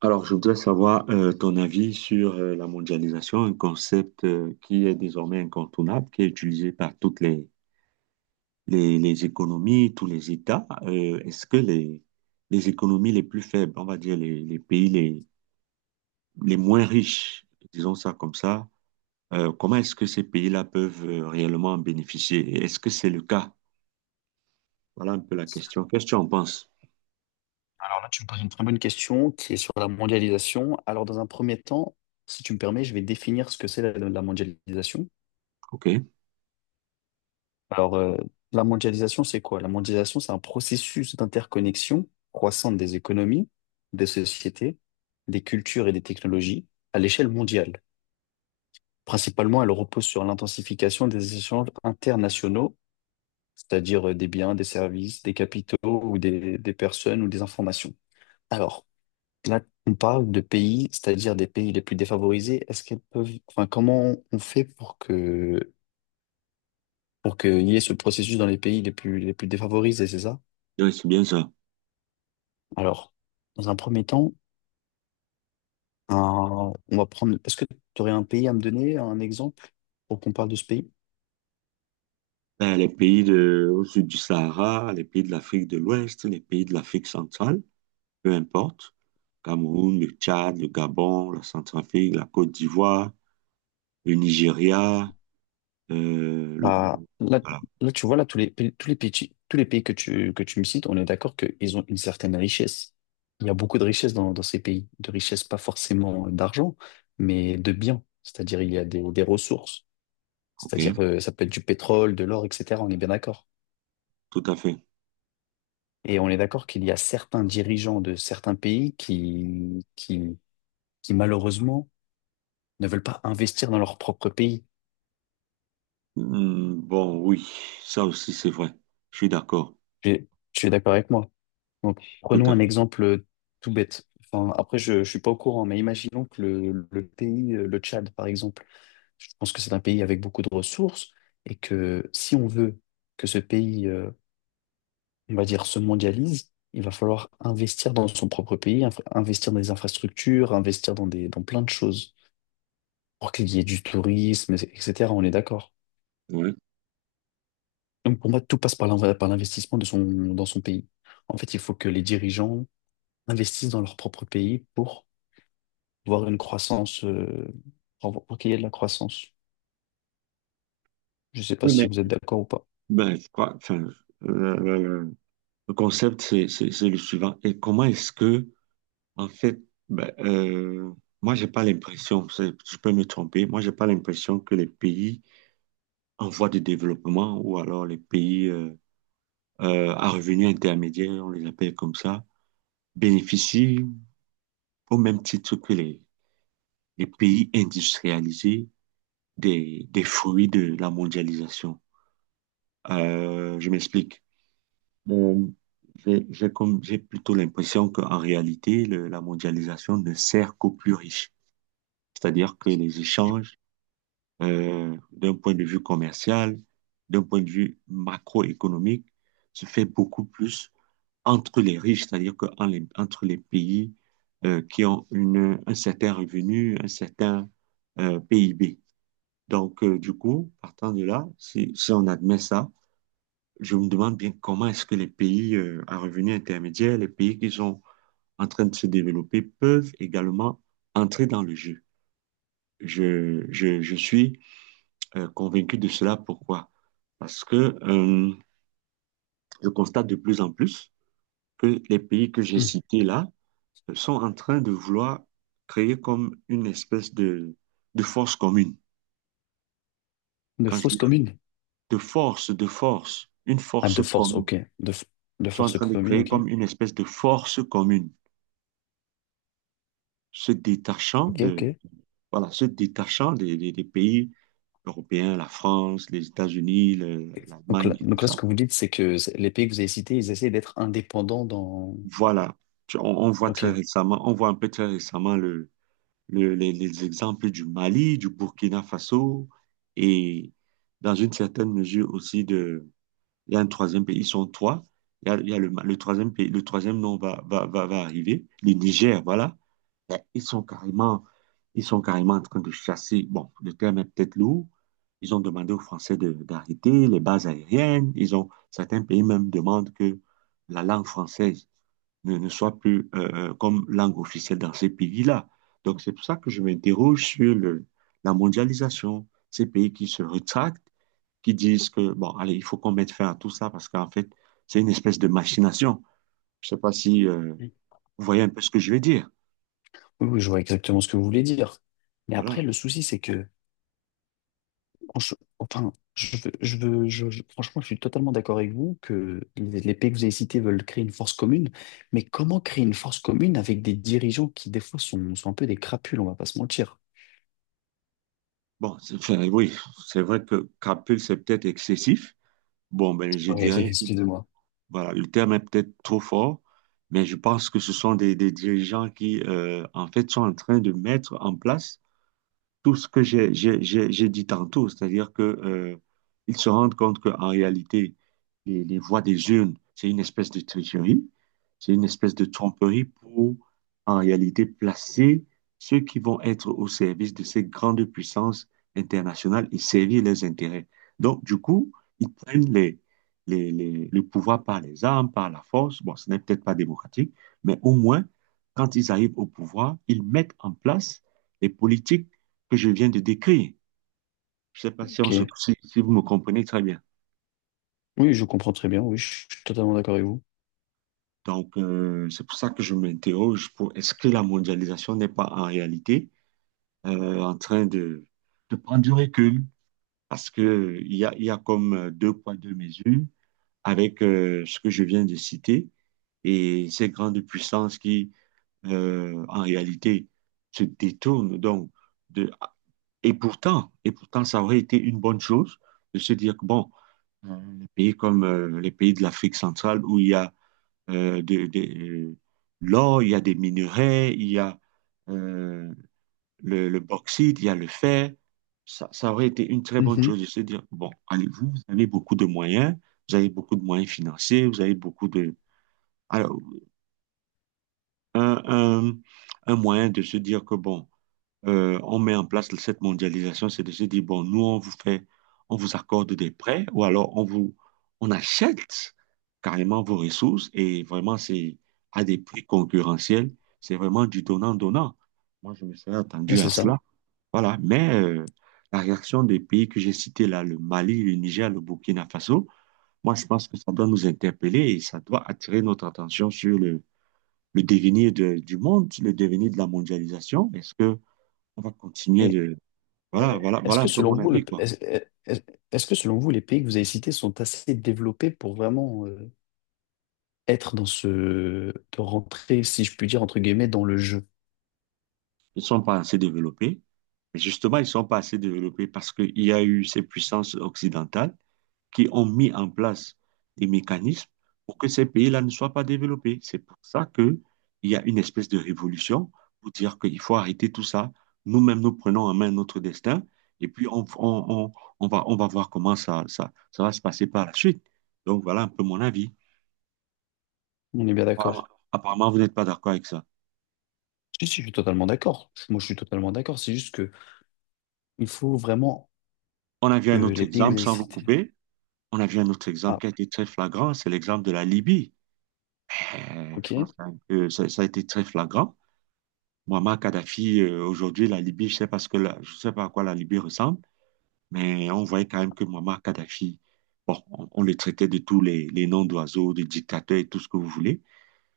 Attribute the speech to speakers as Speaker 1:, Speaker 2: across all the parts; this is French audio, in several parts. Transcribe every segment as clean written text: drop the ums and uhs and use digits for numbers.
Speaker 1: Alors, je voudrais savoir ton avis sur la mondialisation, un concept qui est désormais incontournable, qui est utilisé par toutes les économies, tous les États. Est-ce que les économies les plus faibles, on va dire les pays les moins riches, disons ça comme ça, comment est-ce que ces pays-là peuvent réellement en bénéficier? Et est-ce que c'est le cas? Voilà un peu la question. Qu'est-ce que tu en penses?
Speaker 2: Alors là, tu me poses une très bonne question qui est sur la mondialisation. Alors, dans un premier temps, si tu me permets, je vais définir ce que c'est la mondialisation.
Speaker 1: OK.
Speaker 2: Alors, la mondialisation, c'est quoi? La mondialisation, c'est un processus d'interconnexion croissante des économies, des sociétés, des cultures et des technologies à l'échelle mondiale. Principalement, elle repose sur l'intensification des échanges internationaux, c'est-à-dire des biens, des services, des capitaux ou des personnes ou des informations. Alors, là, on parle de pays, c'est-à-dire des pays les plus défavorisés. Est-ce qu'elles peuvent, enfin, comment on fait pour que, pour qu'il y ait ce processus dans les pays les plus défavorisés, c'est ça?
Speaker 1: Oui, c'est bien ça.
Speaker 2: Alors, dans un premier temps, on va prendre, est-ce que tu aurais un pays à me donner, un exemple pour qu'on parle de ce pays?
Speaker 1: Ben, les pays de, au sud du Sahara, les pays de l'Afrique de l'Ouest, les pays de l'Afrique centrale, peu importe. Cameroun, le Tchad, le Gabon, la Centrafrique, la Côte d'Ivoire, le Nigeria, euh, le...
Speaker 2: Bah, là,
Speaker 1: Voilà,
Speaker 2: tu vois, là, tous les pays que tu me cites, on est d'accord qu'ils ont une certaine richesse. Il y a beaucoup de richesse dans ces pays, de richesse pas forcément d'argent, mais de biens. C'est-à-dire, il y a des ressources.
Speaker 1: ok,
Speaker 2: C'est-à-dire, ça peut être du pétrole, de l'or, etc. On est bien d'accord.
Speaker 1: tout à fait.
Speaker 2: Et on est d'accord qu'il y a certains dirigeants de certains pays qui malheureusement ne veulent pas investir dans leur propre pays.
Speaker 1: Hmm, bon, oui, ça aussi c'est vrai. Je suis d'accord,
Speaker 2: Tu es d'accord avec moi? Donc,
Speaker 1: tout
Speaker 2: prenons
Speaker 1: à
Speaker 2: un
Speaker 1: fait.
Speaker 2: exemple tout bête. Enfin, après, je ne suis pas au courant, mais imaginons que le pays, le Tchad, par exemple, je pense que c'est un pays avec beaucoup de ressources et que si on veut que ce pays, on va dire, se mondialise, il va falloir investir dans son propre pays, investir dans des infrastructures, investir dans plein de choses pour qu'il y ait du tourisme, etc. On est d'accord.
Speaker 1: Ouais.
Speaker 2: Donc pour moi, tout passe par par l'investissement de son, dans son pays. En fait, il faut que les dirigeants investissent dans leur propre pays pour voir une croissance, pour qu'il y ait de la croissance. Je ne sais pas
Speaker 1: Oui,
Speaker 2: si
Speaker 1: mais
Speaker 2: vous êtes d'accord ou pas.
Speaker 1: ben, je crois, enfin, le, le- le- le concept c'est le suivant. Et comment est-ce que... En fait, ben, moi, j'ai pas l'impression, je peux me tromper, moi, j'ai pas l'impression que les pays en voie de développement ou alors les pays à revenus intermédiaires, on les appelle comme ça, bénéficient au même titre que les pays industrialisés des fruits de la mondialisation. Je m'explique. Bon, j'ai plutôt l'impression qu'en réalité, la mondialisation ne sert qu'aux plus riches. C'est-à-dire que les échanges d'un point de vue commercial, d'un point de vue macroéconomique, se fait beaucoup plus entre les riches, c'est-à-dire que entre les pays qui ont un certain revenu, un certain PIB. Donc, du coup, partant de là, si on admet ça, je me demande bien comment est-ce que les pays à revenus intermédiaires, les pays qui sont en train de se développer, peuvent également entrer dans le jeu. Je suis convaincu de cela. Pourquoi? Parce que je constate de plus en plus que les pays que j'ai
Speaker 2: Hmm.
Speaker 1: cités là sont en train de vouloir créer comme une espèce de force commune.
Speaker 2: De
Speaker 1: Quand je
Speaker 2: fausses
Speaker 1: dis
Speaker 2: communes.
Speaker 1: une
Speaker 2: Ah,
Speaker 1: force
Speaker 2: de force,
Speaker 1: commune.
Speaker 2: ok. De
Speaker 1: Sont en
Speaker 2: force
Speaker 1: train de
Speaker 2: commune,
Speaker 1: créer
Speaker 2: ok.
Speaker 1: comme une espèce de force commune, se détachant
Speaker 2: Ok,
Speaker 1: de,
Speaker 2: ok.
Speaker 1: voilà, se détachant des pays européens, la France, les États-Unis, l'Allemagne et tout
Speaker 2: Donc là, ce
Speaker 1: ça.
Speaker 2: que vous dites, c'est que les pays que vous avez cités, ils essaient d'être indépendants dans...
Speaker 1: Voilà, on voit très
Speaker 2: Ok.
Speaker 1: récemment, on voit un peu très récemment le, les exemples du Mali, du Burkina Faso et dans une certaine mesure aussi de, il y a un troisième pays, ils sont trois. Il y a le troisième pays, le troisième nom va arriver, le Niger, voilà. Ben, ils sont carrément, ils sont carrément en train de chasser. Bon, le terme est peut-être lourd. Ils ont demandé aux Français d'arrêter les bases aériennes. Ils ont, certains pays même demandent que la langue française ne soit plus comme langue officielle dans ces pays-là. Donc, c'est pour ça que je m'interroge sur le, la mondialisation, ces pays qui se rétractent, qui disent que, bon, allez, il faut qu'on mette fin à tout ça parce qu'en fait, c'est une espèce de machination. Je sais pas si
Speaker 2: Oui,
Speaker 1: vous voyez un peu ce que je veux dire.
Speaker 2: oui, je vois exactement ce que vous voulez dire. Mais après,
Speaker 1: Voilà.
Speaker 2: le souci, c'est que... en Enfin, je veux, je veux, je- franchement, je suis totalement d'accord avec vous que les pays que vous avez cités veulent créer une force commune. Mais comment créer une force commune avec des dirigeants qui, des fois, sont un peu des crapules, on va pas se mentir.
Speaker 1: Bon, enfin, oui, c'est vrai que capule, c'est peut-être excessif. Bon, ben, je
Speaker 2: Oui,
Speaker 1: dirais que
Speaker 2: excusez-moi.
Speaker 1: voilà, le terme est peut-être trop fort, mais je pense que ce sont des dirigeants qui, en fait, sont en train de mettre en place tout ce que j'ai dit tantôt, c'est-à-dire que ils se rendent compte qu'en réalité, les voix des urnes, c'est une espèce de tricherie, c'est une espèce de tromperie pour, en réalité, placer ceux qui vont être au service de ces grandes puissances internationales et servir leurs intérêts. Donc, du coup, ils prennent le pouvoir par les armes, par la force. Bon, ce n'est peut-être pas démocratique, mais au moins, quand ils arrivent au pouvoir, ils mettent en place les politiques que je viens de décrire. Je ne sais pas si,
Speaker 2: Ok.
Speaker 1: si, si vous me comprenez très bien.
Speaker 2: Oui, je comprends très bien. Oui, je suis totalement d'accord avec vous.
Speaker 1: Donc, c'est pour ça que je m'interroge pour est-ce que la mondialisation n'est pas en réalité en train de prendre du recul? Parce que il y a comme deux poids, deux mesures avec ce que je viens de citer et ces grandes puissances qui, en réalité, se détournent. Donc, de, et pourtant, ça aurait été une bonne chose de se dire que, bon, les pays comme les pays de l'Afrique centrale où il y a euh, de, de- euh, l'or, il y a des minerais, il y a euh, le bauxite, il y a le fer. Ça aurait été une très bonne
Speaker 2: Mhm.
Speaker 1: chose de se dire, bon, allez-vous, vous avez beaucoup de moyens, vous avez beaucoup de moyens financiers, vous avez beaucoup de... Alors, un, un, un moyen de se dire que, bon, on met en place cette mondialisation, c'est de se dire, bon, nous, on vous fait, on vous accorde des prêts ou alors on vous, on achète carrément vos ressources et vraiment, c'est à des prix concurrentiels. C'est vraiment du donnant-donnant. Moi, je me serais
Speaker 2: Ouais,
Speaker 1: attendu
Speaker 2: c'est
Speaker 1: à
Speaker 2: ça.
Speaker 1: cela. Voilà. Mais la réaction des pays que j'ai cités là, le Mali, le Niger, le Burkina Faso, moi, je pense que ça doit nous interpeller et ça doit attirer notre attention sur le devenir du monde, le devenir de la mondialisation. Est-ce que on va continuer
Speaker 2: Mais
Speaker 1: de, voilà, voilà,
Speaker 2: Est-ce
Speaker 1: voilà un
Speaker 2: que
Speaker 1: peu
Speaker 2: selon
Speaker 1: mon
Speaker 2: vous,
Speaker 1: avis, quoi.
Speaker 2: est- est-ce que selon vous, les pays que vous avez cités sont assez développés pour vraiment être dans ce, de rentrer, si je puis dire, entre guillemets, dans le jeu?
Speaker 1: Ils ne sont pas assez développés. Mais justement, ils ne sont pas assez développés parce qu'il y a eu ces puissances occidentales qui ont mis en place des mécanismes pour que ces pays-là ne soient pas développés. C'est pour ça qu'il y a une espèce de révolution pour dire qu'il faut arrêter tout ça. Nous-mêmes, nous prenons en main notre destin et puis on va, on va voir comment ça va se passer par la suite. Donc voilà un peu mon avis.
Speaker 2: On est bien
Speaker 1: Apparemment,
Speaker 2: d'accord.
Speaker 1: apparemment vous n'êtes pas d'accord avec ça.
Speaker 2: Si, si, je suis totalement d'accord. Moi, je suis totalement d'accord. C'est juste que il faut vraiment
Speaker 1: On a vu
Speaker 2: que
Speaker 1: un autre
Speaker 2: les pays que vous
Speaker 1: exemple
Speaker 2: avez
Speaker 1: sans vous
Speaker 2: cités.
Speaker 1: couper. On a vu un autre
Speaker 2: Ah,
Speaker 1: exemple qui a été très flagrant, c'est l'exemple de la Libye. Eh, je pense
Speaker 2: ok.
Speaker 1: que ça a été très flagrant. Muammar Kadhafi, aujourd'hui, la Libye, je sais pas ce que je sais pas à quoi la Libye ressemble, mais on voyait quand même que Muammar Kadhafi, bon, on le traitait de tous les noms d'oiseaux, de dictateurs et tout ce que vous voulez,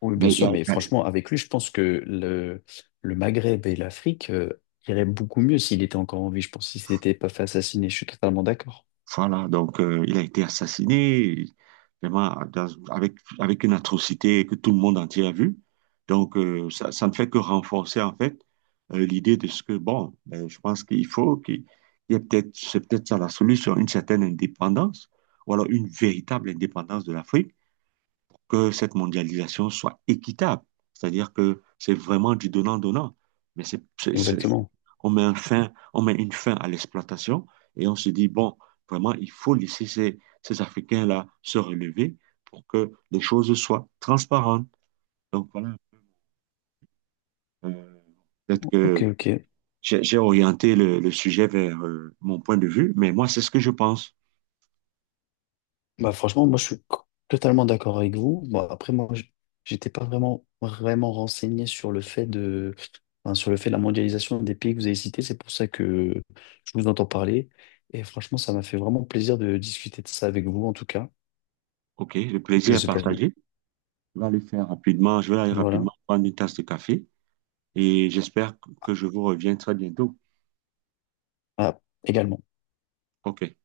Speaker 2: Oui, bien
Speaker 1: mais il y
Speaker 2: sûr,
Speaker 1: a,
Speaker 2: mais franchement, avec lui, je pense que le Maghreb et l'Afrique iraient beaucoup mieux s'il était encore en vie. Je pense s'il s'était pas fait assassiner. Je suis totalement d'accord.
Speaker 1: voilà, donc il a été assassiné vraiment avec, avec une atrocité que tout le monde entier a vue. Donc ça, ça ne fait que renforcer en fait l'idée de ce que, bon, ben, je pense qu'il faut qu'il il y ait peut-être, c'est peut-être ça la solution, une certaine indépendance, ou alors une véritable indépendance de l'Afrique pour que cette mondialisation soit équitable. C'est-à-dire que c'est vraiment du donnant-donnant, mais
Speaker 2: Exactement.
Speaker 1: on met un fin, on met une fin à l'exploitation et on se dit, bon, vraiment, il faut laisser ces Africains-là se relever pour que les choses soient transparentes. Donc voilà, euh, peut-être
Speaker 2: Ok,
Speaker 1: que
Speaker 2: ok.
Speaker 1: j'ai orienté le sujet vers mon point de vue, mais moi, c'est ce que je pense.
Speaker 2: Bah franchement, moi je suis totalement d'accord avec vous. Bon, après, j'étais pas vraiment renseigné sur le fait de, enfin, sur le fait de la mondialisation des pays que vous avez cités. C'est pour ça que je vous entends parler. Et franchement, ça m'a fait vraiment plaisir de discuter de ça avec vous, en tout cas.
Speaker 1: OK, le plaisir
Speaker 2: Je
Speaker 1: est
Speaker 2: sais pas vous.
Speaker 1: partagé. Je vais aller faire rapidement, je vais aller
Speaker 2: Et voilà.
Speaker 1: rapidement prendre une tasse de café et j'espère que je vous reviens très bientôt.
Speaker 2: Ah, également.
Speaker 1: OK.